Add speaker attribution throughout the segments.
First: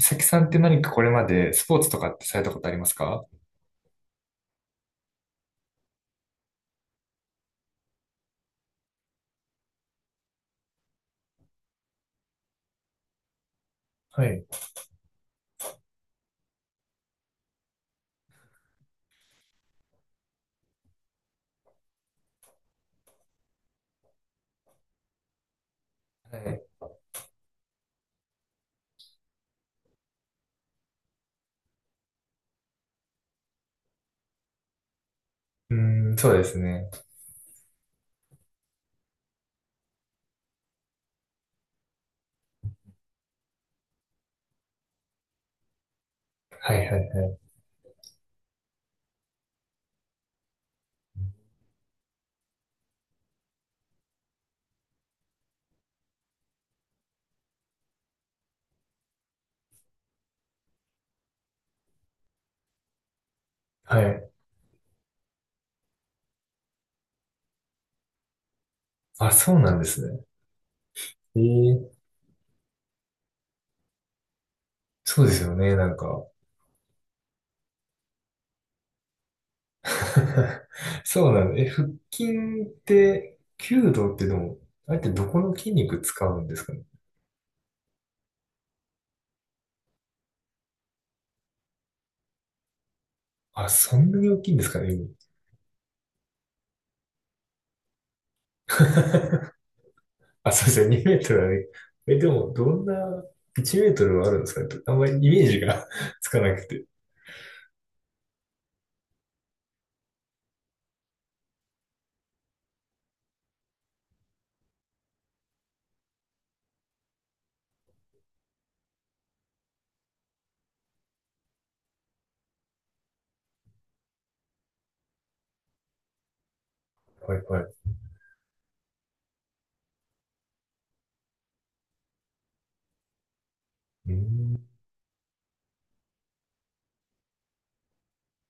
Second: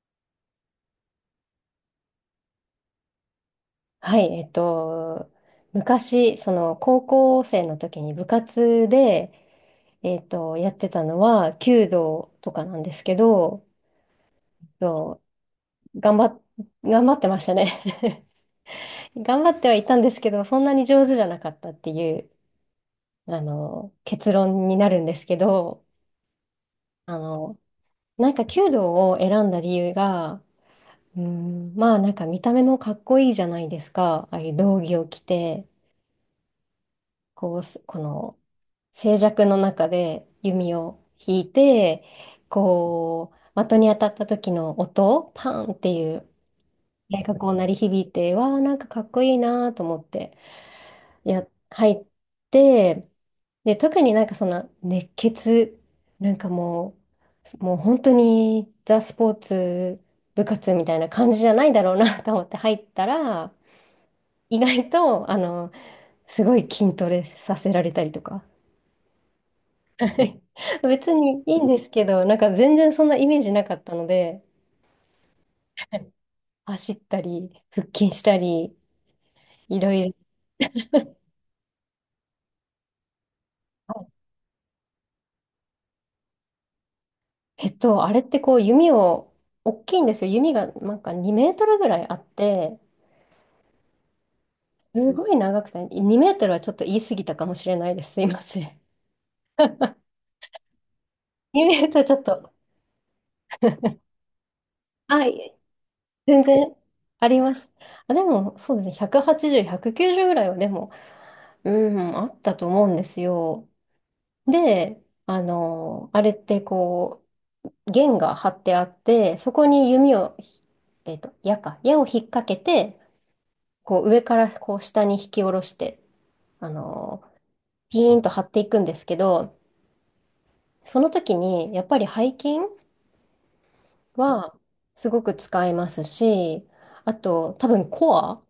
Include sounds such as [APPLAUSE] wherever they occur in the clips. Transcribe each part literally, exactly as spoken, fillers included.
Speaker 1: さきさんって何かこれまでスポーツとかってされたことありますか？
Speaker 2: はい、えっと、昔、その高校生の時に部活で、えっと、やってたのは弓道とかなんですけど、
Speaker 1: はい。
Speaker 2: そう、頑張っ、頑張ってましたね。 [LAUGHS] 頑張ってはいたんですけど、そんなに上手じゃなかったっていう、あの、結論になるんですけど、
Speaker 1: はい。
Speaker 2: あの、なんか弓道を選んだ理由が、うーん、まあなんか見た目もかっこいいじゃないですか、ああいう道着を着て、
Speaker 1: うーん、そうですね。
Speaker 2: こうす、この、静寂の中で弓を引いて、こう、的に当たった時の音、パンっていう
Speaker 1: はいは
Speaker 2: 音
Speaker 1: い
Speaker 2: がこう鳴り響いて、わあ、なんかかっこいいなと思って、や、入って、で、特になんかその熱血、なんかもう、もう本当にザ・スポーツ部活みたいな感じじゃないだろうな [LAUGHS] と思って入ったら、
Speaker 1: はい。はい。
Speaker 2: 意外と、あの、すごい筋トレさせられたりとか。
Speaker 1: あ、そうなんです
Speaker 2: は
Speaker 1: ね。
Speaker 2: い。 [LAUGHS] 別
Speaker 1: え
Speaker 2: にいいんです
Speaker 1: ー、
Speaker 2: けど、なんか全然そんなイメージなかったので、
Speaker 1: そうですよね、なんか。
Speaker 2: 走ったり、腹筋したり、いろいろ。
Speaker 1: [LAUGHS] そうなの。え、腹筋って、弓
Speaker 2: はい。
Speaker 1: 道ってでも、あれってどこの筋肉使うんですかね。
Speaker 2: えっと、あれってこう弓を、大きいんですよ。弓がなんかにメートルぐらいあって、
Speaker 1: あ、そんなに大きいんですかね、今。
Speaker 2: すごい長くて、にメートルはちょっと言い過ぎたかもしれないです。すいません。
Speaker 1: [LAUGHS] あ、そうですよ、にメートルあ
Speaker 2: 2
Speaker 1: れ。
Speaker 2: メートルちょ
Speaker 1: え、
Speaker 2: っ
Speaker 1: で
Speaker 2: と、
Speaker 1: も、どんな、いちメートルはあるんですかね。あんまり
Speaker 2: は
Speaker 1: イメー
Speaker 2: い、
Speaker 1: ジが [LAUGHS] つか
Speaker 2: 全
Speaker 1: なく
Speaker 2: 然
Speaker 1: て。
Speaker 2: あります。あ、でも、そうですね、ひゃくはちじゅう、ひゃくきゅうじゅうぐらいはでも、うん、あったと思うんですよ。で、あの、あれってこう、弦が張ってあって、そこに弓をひ、えっと、矢か、矢を引っ掛けて、こう上からこう下に引き下ろして、あのー
Speaker 1: はいはい。
Speaker 2: ピーンと張っていくんですけど、その時にやっぱり背筋
Speaker 1: うー
Speaker 2: は
Speaker 1: ん。
Speaker 2: すごく使えますし、あと多分コア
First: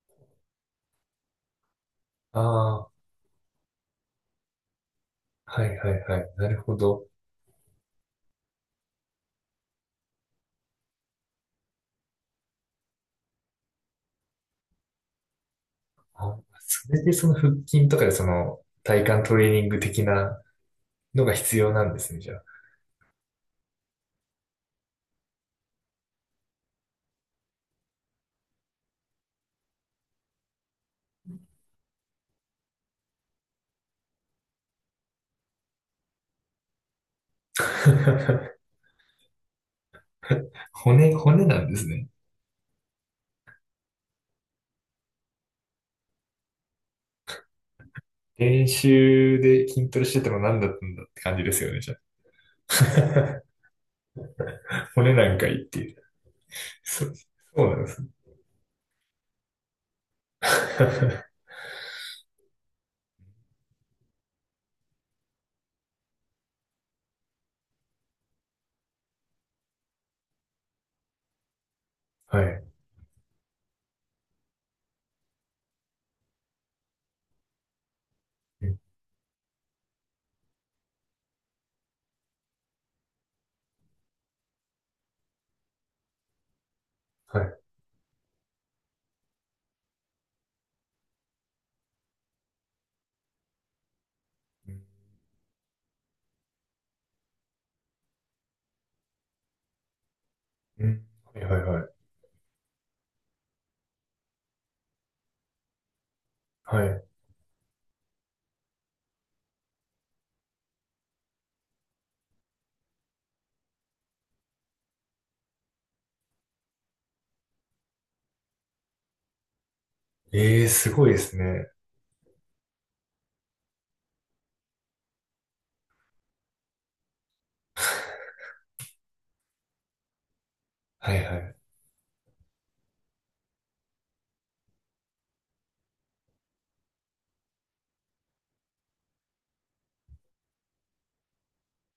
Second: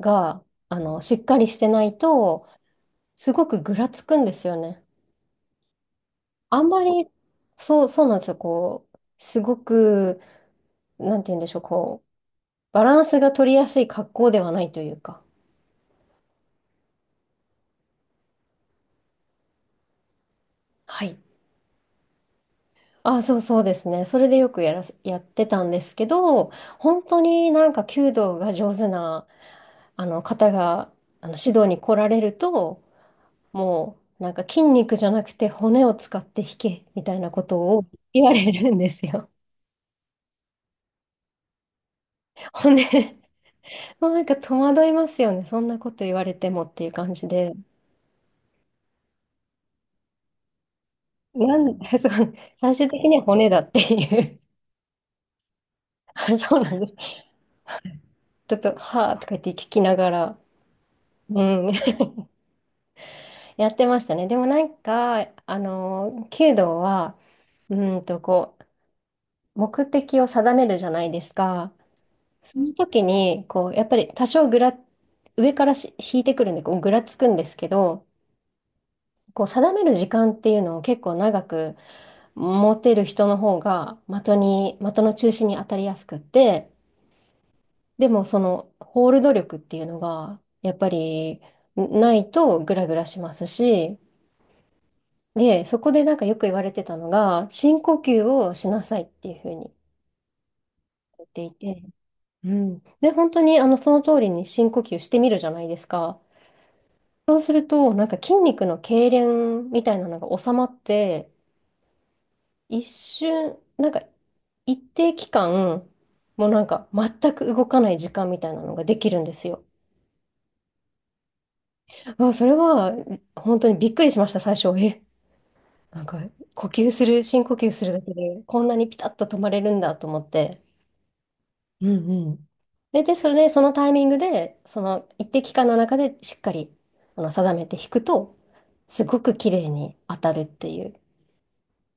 Speaker 2: が、あの、しっかりしてない
Speaker 1: あ
Speaker 2: と、
Speaker 1: あ、
Speaker 2: すごくぐらつくんですよね。
Speaker 1: はいはいはい。な
Speaker 2: あ
Speaker 1: る
Speaker 2: ん
Speaker 1: ほ
Speaker 2: ま
Speaker 1: ど。
Speaker 2: り、そう、そうなんですよ。こう、すごく、なんて言うんでしょう、こう、バランスが取りやすい格好ではないというか。
Speaker 1: あ、それでその腹筋とかでその体幹トレーニング的な
Speaker 2: はい。
Speaker 1: のが必要なんですね、じゃあ。
Speaker 2: あ、そうそうですね。それでよくやらせ、やってたんですけど、本当になんか弓道が上手な、あの方が、あの指導に来られると、もうなんか筋肉じゃなくて骨を使って弾け、みたいなことを言われ
Speaker 1: [LAUGHS]
Speaker 2: るんですよ。
Speaker 1: 骨、骨なんですね。
Speaker 2: 骨、もうなんか戸惑いますよね。そんなこと言われてもっていう感じで。
Speaker 1: 練習で筋トレしてたの何だったんだって感じで
Speaker 2: な
Speaker 1: すよ
Speaker 2: ん
Speaker 1: ね、じゃ
Speaker 2: で、 [LAUGHS]
Speaker 1: あ。
Speaker 2: そう、最終的には骨だっていう。
Speaker 1: [LAUGHS] 骨なんかいいっていう。
Speaker 2: [LAUGHS] そうなんです。
Speaker 1: そう、
Speaker 2: ち
Speaker 1: そうなんですね。
Speaker 2: ょっと、はあとか言って聞きながら、う
Speaker 1: [LAUGHS]
Speaker 2: ん、やってましたね。でもなんか、あの、弓道は、うーんと、こう、目的を定めるじゃないですか。
Speaker 1: は
Speaker 2: そ
Speaker 1: い。
Speaker 2: の時に、こう、やっぱり多少ぐら、上からし引いてくるんで、こう、ぐらつくんですけど、
Speaker 1: うん
Speaker 2: こう、定める時間っていうのを結構長く持てる人の方が、的に、的の中心に当たりやすくって、
Speaker 1: はい。
Speaker 2: でもその、ホールド力っていうのが、やっぱり、ないとグラグラしますし、
Speaker 1: うん
Speaker 2: で、そこでなんかよく言われてたのが、深呼吸をしなさいっていうふうに
Speaker 1: うん
Speaker 2: 言っ
Speaker 1: は
Speaker 2: て
Speaker 1: い
Speaker 2: い
Speaker 1: はいは
Speaker 2: て、
Speaker 1: い。
Speaker 2: うん。で、本当にあのその通りに深呼吸してみるじゃないですか。
Speaker 1: はい。
Speaker 2: そうすると、なんか筋肉の痙攣みたいなのが収まって、一瞬、なんか一定期間、もうなんか全く動かない時間みたいなのができるんですよ。
Speaker 1: ええ、すごいですね。
Speaker 2: あ、それは本当にびっくりしました、最初。え、なんか呼吸する、深呼吸するだけでこんなにピタッと止まれるんだと思って。
Speaker 1: はいはい。
Speaker 2: うんうん。で、で、それで、そのタイミングで、その一定期間の中でしっかりあの定めて弾くと、すごく綺麗に当たるっていう。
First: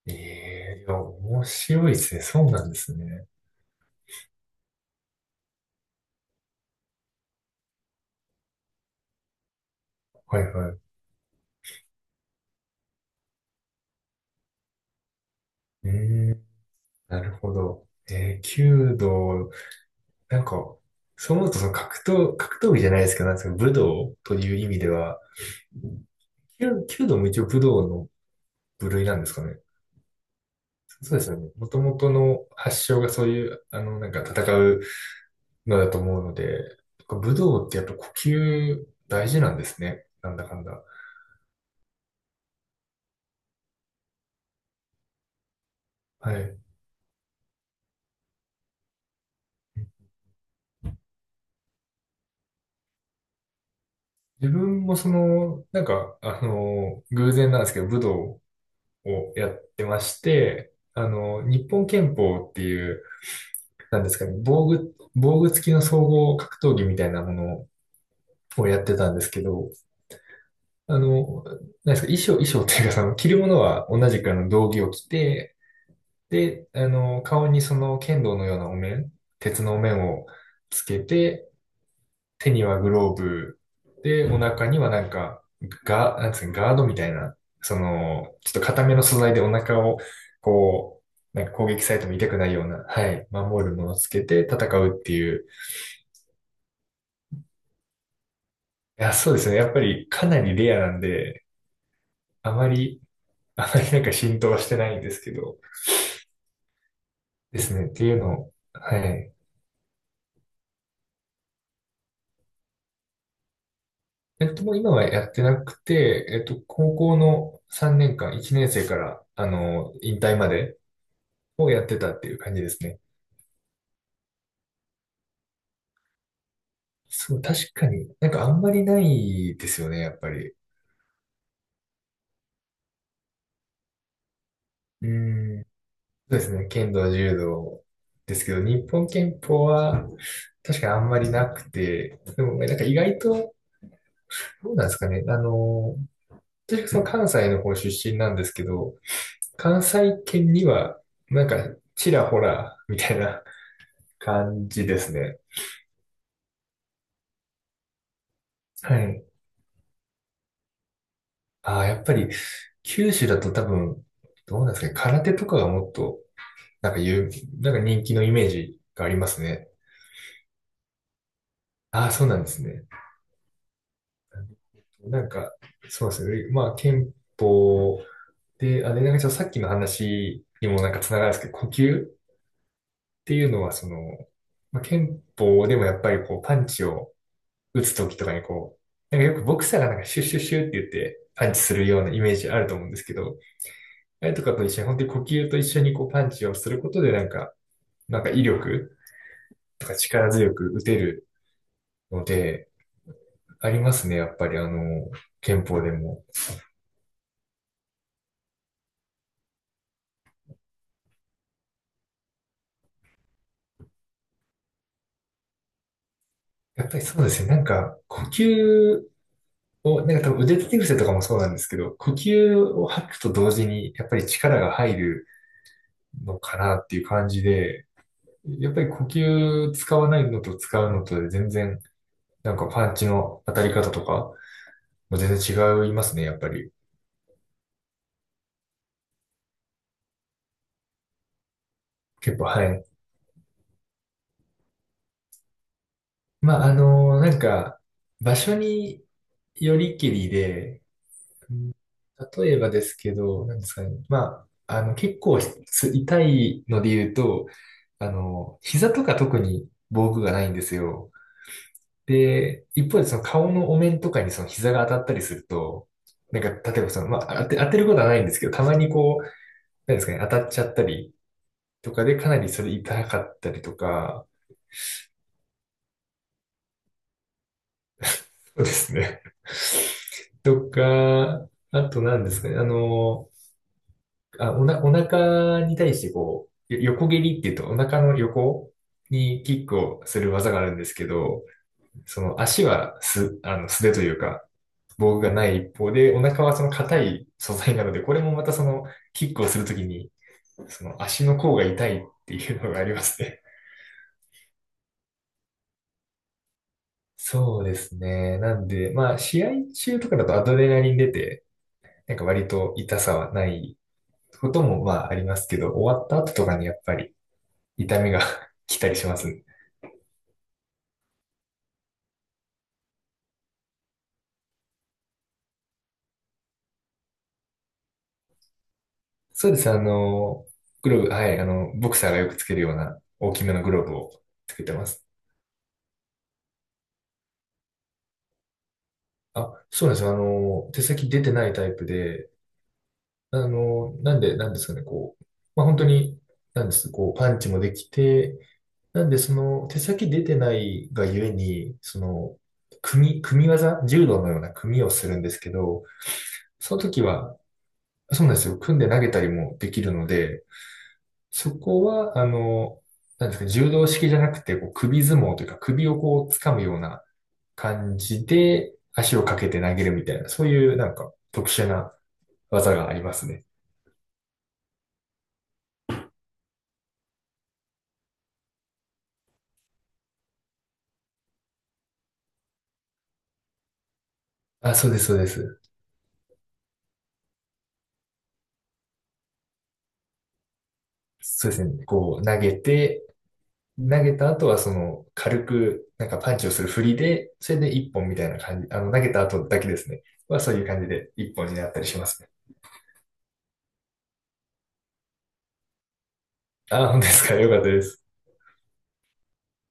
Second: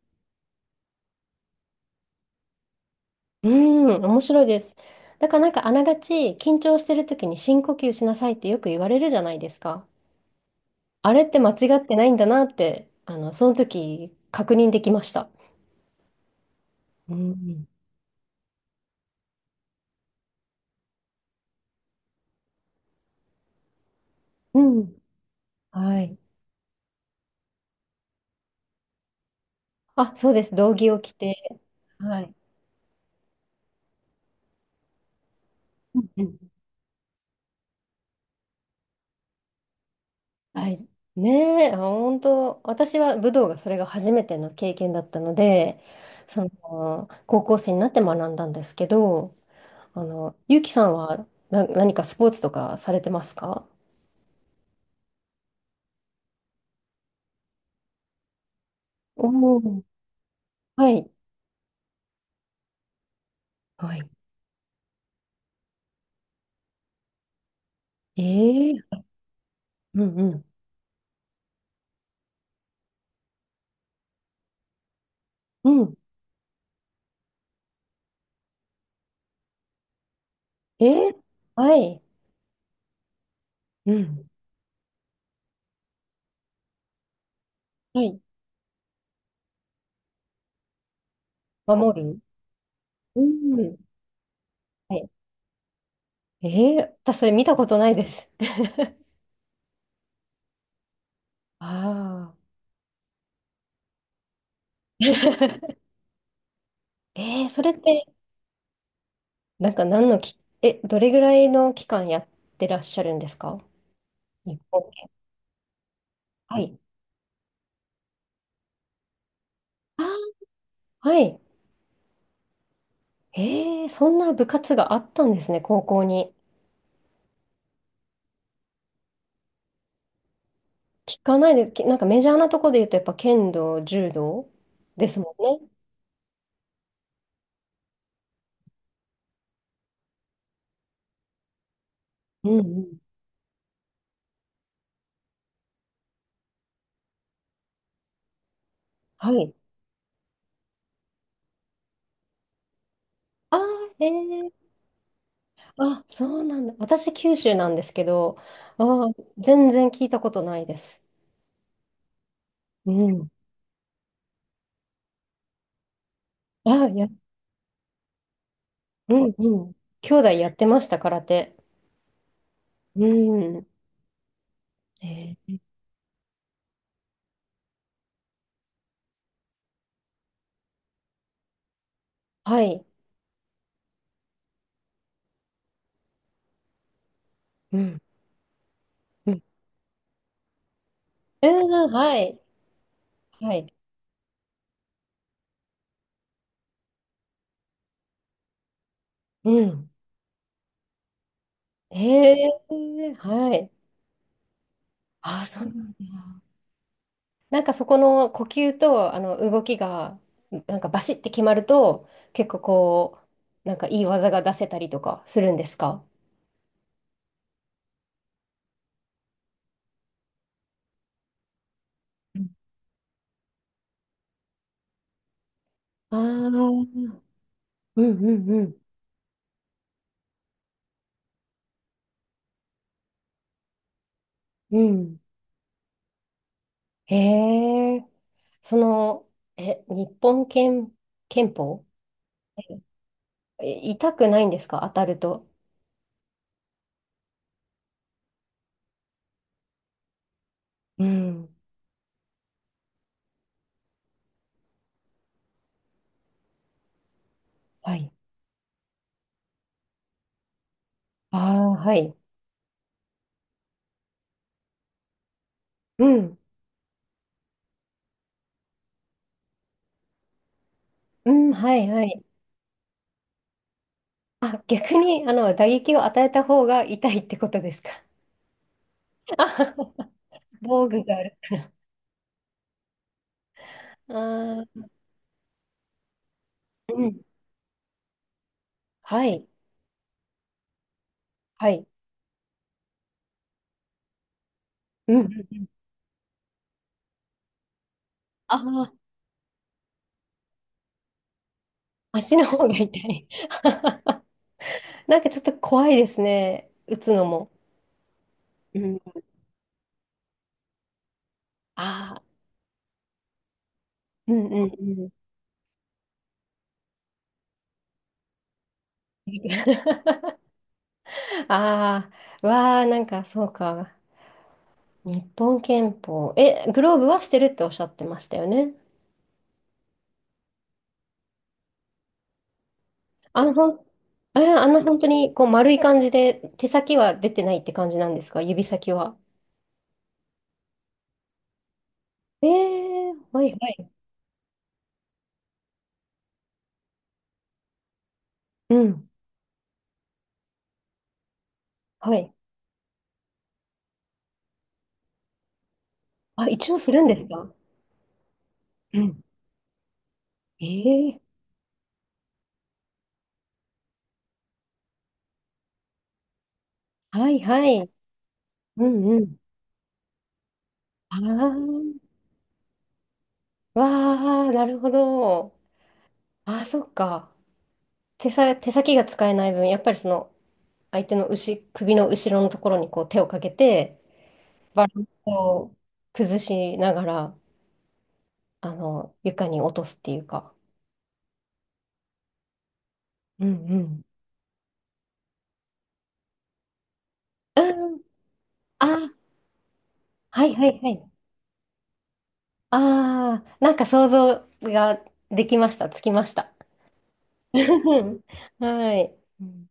Speaker 1: ええ、いや、面白いですね。そうなんですね。
Speaker 2: うん、面白いです。だからなんかあながち緊張してる時に深呼吸しなさいってよく言われるじゃないですか。
Speaker 1: はいはい。
Speaker 2: あれって間違ってないんだなって、あの、その時確認できました。
Speaker 1: ええ、
Speaker 2: う
Speaker 1: なるほ
Speaker 2: ん。
Speaker 1: ど。ええ、弓道、なんか、そう思うと、その格闘、格闘技じゃないですけど、なんですか、武道という
Speaker 2: う
Speaker 1: 意味で
Speaker 2: ん。
Speaker 1: は、
Speaker 2: はい。
Speaker 1: 弓、弓道も一応武道の部類なんですかね。
Speaker 2: あ、そうです。道着を着
Speaker 1: そうです
Speaker 2: て。
Speaker 1: よね。もともと
Speaker 2: はい。
Speaker 1: の発祥がそういう、あの、なんか戦うのだと
Speaker 2: うう
Speaker 1: 思う
Speaker 2: ん、う
Speaker 1: の
Speaker 2: ん、
Speaker 1: で、武道ってやっぱ呼吸大事なんですね。なんだかん
Speaker 2: は
Speaker 1: だ。
Speaker 2: い。ねえ、本当、私は武道がそれが初めての経験だったので、
Speaker 1: は
Speaker 2: そ
Speaker 1: い。
Speaker 2: の、高校生になって学んだんですけど、あの、ゆうきさんはな、何かスポーツとかされてますか？
Speaker 1: 自分もその、なんか、あの、偶然なんですけど、武道をや
Speaker 2: お
Speaker 1: っ
Speaker 2: ー、
Speaker 1: てまして、
Speaker 2: は
Speaker 1: あ
Speaker 2: い。
Speaker 1: の、日本拳法っていう、
Speaker 2: は
Speaker 1: なんで
Speaker 2: い。
Speaker 1: すかね、防具、防具付きの総合格闘技みたいなものを
Speaker 2: え
Speaker 1: やって
Speaker 2: え、
Speaker 1: たんですけど、
Speaker 2: うんうん。
Speaker 1: あの、なんですか、衣装、衣装っていうか、その、着るものは同じくあの、道着を着て、
Speaker 2: うん。
Speaker 1: で、あの、顔にその、剣道のようなお面、鉄のお面をつけ
Speaker 2: ええ、
Speaker 1: て、
Speaker 2: はい。
Speaker 1: 手にはグローブ、
Speaker 2: う
Speaker 1: で、
Speaker 2: ん。
Speaker 1: お腹にはなんか、ガ、なんつうの、ガードみたいな、そ
Speaker 2: はい。
Speaker 1: の、ちょっと硬めの素材でお腹を、こう、なんか攻撃さ
Speaker 2: 守
Speaker 1: れても
Speaker 2: る
Speaker 1: 痛くないような、は
Speaker 2: う
Speaker 1: い、守
Speaker 2: ん。
Speaker 1: るものをつけて戦
Speaker 2: は
Speaker 1: うっ
Speaker 2: い。
Speaker 1: ていう。い
Speaker 2: ええ、私それ見たことないです。[LAUGHS]
Speaker 1: や、そうですね。やっぱりかなりレアなんで、
Speaker 2: ああ。
Speaker 1: あまり、あまりなんか浸透はしてないんですけど、
Speaker 2: [LAUGHS] ええ、
Speaker 1: で
Speaker 2: それ
Speaker 1: す
Speaker 2: って
Speaker 1: ね。っていうのを、はい。
Speaker 2: なんか何のき、え、どれぐらいの期間やってらっしゃるんですか？
Speaker 1: えっ
Speaker 2: 日
Speaker 1: と、もう
Speaker 2: 本。
Speaker 1: 今はやってなくて、えっ
Speaker 2: は
Speaker 1: と、
Speaker 2: い。
Speaker 1: 高校のさんねんかん、いちねん生から、あの、
Speaker 2: あー、
Speaker 1: 引退まで
Speaker 2: はい。
Speaker 1: をやってたっていう感じですね。
Speaker 2: えー、そんな部活があったんですね、高校に。
Speaker 1: そう、確かに、なんかあんまりないですよね、やっぱり。
Speaker 2: 聞かないで、きなんかメジャーなとこで言うと、やっぱ剣道、柔道で
Speaker 1: う
Speaker 2: すもん
Speaker 1: ん。
Speaker 2: ね。
Speaker 1: そうですね、剣道、柔道ですけど、日本拳法は確かにあんまりなくて、で
Speaker 2: う
Speaker 1: も
Speaker 2: んう
Speaker 1: なんか意
Speaker 2: ん。
Speaker 1: 外と、どうなんですかね、あの、私はその関西の方出身なんですけど、
Speaker 2: はい。
Speaker 1: 関西圏には、なんか、ちらほら、みたいな
Speaker 2: あー。え
Speaker 1: 感
Speaker 2: ー、
Speaker 1: じですね。
Speaker 2: あ、そうなんだ。私、九州なんですけど、あ
Speaker 1: は
Speaker 2: ー、
Speaker 1: い。
Speaker 2: 全然聞いたことないです。
Speaker 1: ああ、やっぱり、
Speaker 2: う
Speaker 1: 九州
Speaker 2: ん。
Speaker 1: だと多分、どうなんですかね、空手とかがもっと、
Speaker 2: あ
Speaker 1: なんか
Speaker 2: や、
Speaker 1: 言う、なんか人気のイメージがあ
Speaker 2: う
Speaker 1: りま
Speaker 2: ん
Speaker 1: す
Speaker 2: う
Speaker 1: ね。
Speaker 2: ん。兄弟やってました、空手。
Speaker 1: ああ、そうなんですね。
Speaker 2: うん。
Speaker 1: なん
Speaker 2: え
Speaker 1: か、
Speaker 2: ー
Speaker 1: そうですね。まあ、憲法で、あれ、なんかちょっとさっきの話にもなんかつながるんですけど、呼吸っ
Speaker 2: はい。
Speaker 1: ていうのは、その、まあ、憲法でもやっぱりこう、パンチを
Speaker 2: う
Speaker 1: 打つ
Speaker 2: ん
Speaker 1: ときとかにこう、なん
Speaker 2: う
Speaker 1: かよ
Speaker 2: ん、
Speaker 1: くボクサーがなんかシュッシュッシュッって言って、
Speaker 2: う
Speaker 1: パンチする
Speaker 2: ん、
Speaker 1: ような
Speaker 2: は
Speaker 1: イメー
Speaker 2: い。
Speaker 1: ジあると思うんですけど、
Speaker 2: はい。
Speaker 1: あれとかと一緒に、本当に呼吸と一緒にこう、パンチをすることで、なんか、なんか威力
Speaker 2: う
Speaker 1: と
Speaker 2: ん。
Speaker 1: か力強く打てるの
Speaker 2: へ
Speaker 1: で、
Speaker 2: え、は
Speaker 1: あ
Speaker 2: い。
Speaker 1: りますね、やっぱりあの、
Speaker 2: ああ、そ
Speaker 1: 憲
Speaker 2: うな
Speaker 1: 法
Speaker 2: ん
Speaker 1: で
Speaker 2: だ。
Speaker 1: も。
Speaker 2: なんかそこの呼吸とあの動きが、なんかバシッて決まると、結構こう、なんかいい技が出せたりとかするんですか？
Speaker 1: やっぱりそうですね、なんか、呼吸を、なんか多分腕立て伏せとかもそうなんですけど、呼吸を吐くと同時に、やっぱり力が入る
Speaker 2: ああ
Speaker 1: のかなっていう
Speaker 2: ー。
Speaker 1: 感じで、
Speaker 2: うんうんう
Speaker 1: やっ
Speaker 2: ん。
Speaker 1: ぱり呼吸使わないのと使うのとで全然、なんかパンチの当たり方とか、も
Speaker 2: う
Speaker 1: う
Speaker 2: ん。
Speaker 1: 全然違いますね、やっぱり。
Speaker 2: へえ、その、え、日本憲、憲法、
Speaker 1: 結構、はい。
Speaker 2: え痛くないんですか、当たると？
Speaker 1: まあ、あの、なんか、場所によりきりで、
Speaker 2: うん。
Speaker 1: 例えばですけど、なんですかね。まあ、あの、結構す痛いので言うと、
Speaker 2: は
Speaker 1: あ
Speaker 2: い。
Speaker 1: の、膝とか特に防具がないんですよ。
Speaker 2: ああ、はい。
Speaker 1: で、一方でその顔のお面とかにその膝が当たったりすると、
Speaker 2: うん。
Speaker 1: なんか、例えばその、まあ、当て、当てることはないんですけど、たまにこう、なんですかね、当たっちゃったり
Speaker 2: うん、はい、
Speaker 1: と
Speaker 2: は
Speaker 1: かで
Speaker 2: い。
Speaker 1: かなりそれ痛かったりとか、
Speaker 2: あ、逆に、あの、打撃を与えた方が痛いってことですか？
Speaker 1: そうですね。
Speaker 2: あ。
Speaker 1: [LAUGHS]
Speaker 2: [LAUGHS]
Speaker 1: と
Speaker 2: 防具がある。
Speaker 1: か、あと何ですかね、あの、あ、お
Speaker 2: あ
Speaker 1: な、お腹に対してこう、よ
Speaker 2: ー、う
Speaker 1: 横蹴
Speaker 2: ん。
Speaker 1: りっていうと、お腹の横
Speaker 2: は
Speaker 1: に
Speaker 2: い。
Speaker 1: キックをする技があるんですけど、
Speaker 2: はい。
Speaker 1: その足はす、あの、素手というか、
Speaker 2: う
Speaker 1: 防
Speaker 2: ん
Speaker 1: 具がな
Speaker 2: う
Speaker 1: い
Speaker 2: ん。
Speaker 1: 一方で、お腹はその硬い素材なので、これもまた
Speaker 2: あ
Speaker 1: その、
Speaker 2: あ、
Speaker 1: キックをするときに、その足の甲が痛いって
Speaker 2: 足の
Speaker 1: い
Speaker 2: 方
Speaker 1: うの
Speaker 2: が
Speaker 1: が
Speaker 2: 痛
Speaker 1: あります
Speaker 2: い。
Speaker 1: ね。
Speaker 2: [LAUGHS] なんかちょっと怖いですね。打つのも。
Speaker 1: そうですね。なん
Speaker 2: う
Speaker 1: で、
Speaker 2: ん。
Speaker 1: まあ、試合中とかだとアドレナリン出て、な
Speaker 2: あ
Speaker 1: ん
Speaker 2: あ、
Speaker 1: か割と痛さはない
Speaker 2: うん
Speaker 1: こ
Speaker 2: う
Speaker 1: と
Speaker 2: ん
Speaker 1: も
Speaker 2: う
Speaker 1: ま
Speaker 2: ん。
Speaker 1: あありますけど、終わった後とかにやっぱり痛みが [LAUGHS] 来たりしますね。
Speaker 2: [LAUGHS] ああ、わあ、なんかそうか。日本拳法。え、グローブはしてるっておっしゃってましたよね？
Speaker 1: そうです。あの、グローブ、はい、あの、ボクサーがよくつけるような大き
Speaker 2: あの、
Speaker 1: めの
Speaker 2: ほ
Speaker 1: グロ
Speaker 2: ん、
Speaker 1: ーブを
Speaker 2: え、
Speaker 1: つけ
Speaker 2: あん
Speaker 1: て
Speaker 2: な
Speaker 1: ま
Speaker 2: 本
Speaker 1: す。
Speaker 2: 当にこう丸い感じで、手先は出てないって感じなんですか、指先は？
Speaker 1: あ、そうなんですよ。あの、手先出てないタイプで、
Speaker 2: えーは
Speaker 1: あ
Speaker 2: いはい。
Speaker 1: の、なんで、なんですかね、こう、まあ、本当に、なんです、こう、パンチもできて、
Speaker 2: う
Speaker 1: な
Speaker 2: ん。
Speaker 1: んで、その、手先出てないがゆえに、そ
Speaker 2: はい。
Speaker 1: の、組み、組み技、柔道のような組みをするんですけど、
Speaker 2: あ、一
Speaker 1: そ
Speaker 2: 応
Speaker 1: の
Speaker 2: する
Speaker 1: 時
Speaker 2: んです
Speaker 1: は、
Speaker 2: か？
Speaker 1: そうなんですよ。組んで
Speaker 2: う
Speaker 1: 投げた
Speaker 2: ん。
Speaker 1: りもできるので、
Speaker 2: えー
Speaker 1: そこは、あの、なんですか、柔道式じゃなくて、こう首相撲というか、首をこう掴むような
Speaker 2: はいはい。
Speaker 1: 感じで、
Speaker 2: うん
Speaker 1: 足
Speaker 2: う
Speaker 1: をか
Speaker 2: ん。
Speaker 1: けて投げるみたいな、そういうなんか特殊
Speaker 2: あ
Speaker 1: な技がありますね。
Speaker 2: あ、わあ、なるほど。ああ、そっか。手さ、手先が使えない分、やっぱりその、相手の後、首の後ろのところにこう手をかけて、
Speaker 1: あ、
Speaker 2: バ
Speaker 1: そうで
Speaker 2: ラ
Speaker 1: す、
Speaker 2: ン
Speaker 1: そう
Speaker 2: ス
Speaker 1: です。
Speaker 2: を崩しながら、あの、床に落とすっていうか。
Speaker 1: そうですね。こう、投げて、
Speaker 2: うんうん。
Speaker 1: 投げた後はその、軽く、なんかパンチをする振りで、それ
Speaker 2: う
Speaker 1: で一
Speaker 2: ん。
Speaker 1: 本みたいな感じ、あの、投
Speaker 2: あ、
Speaker 1: げた後だけですね。は、
Speaker 2: は
Speaker 1: そ
Speaker 2: い
Speaker 1: うい
Speaker 2: は
Speaker 1: う
Speaker 2: い
Speaker 1: 感じ
Speaker 2: はい。
Speaker 1: で一本になったりしますね。
Speaker 2: ああ、なんか想像ができました。つきました。
Speaker 1: あ、本当ですか。よかったです。
Speaker 2: [LAUGHS] はい。うん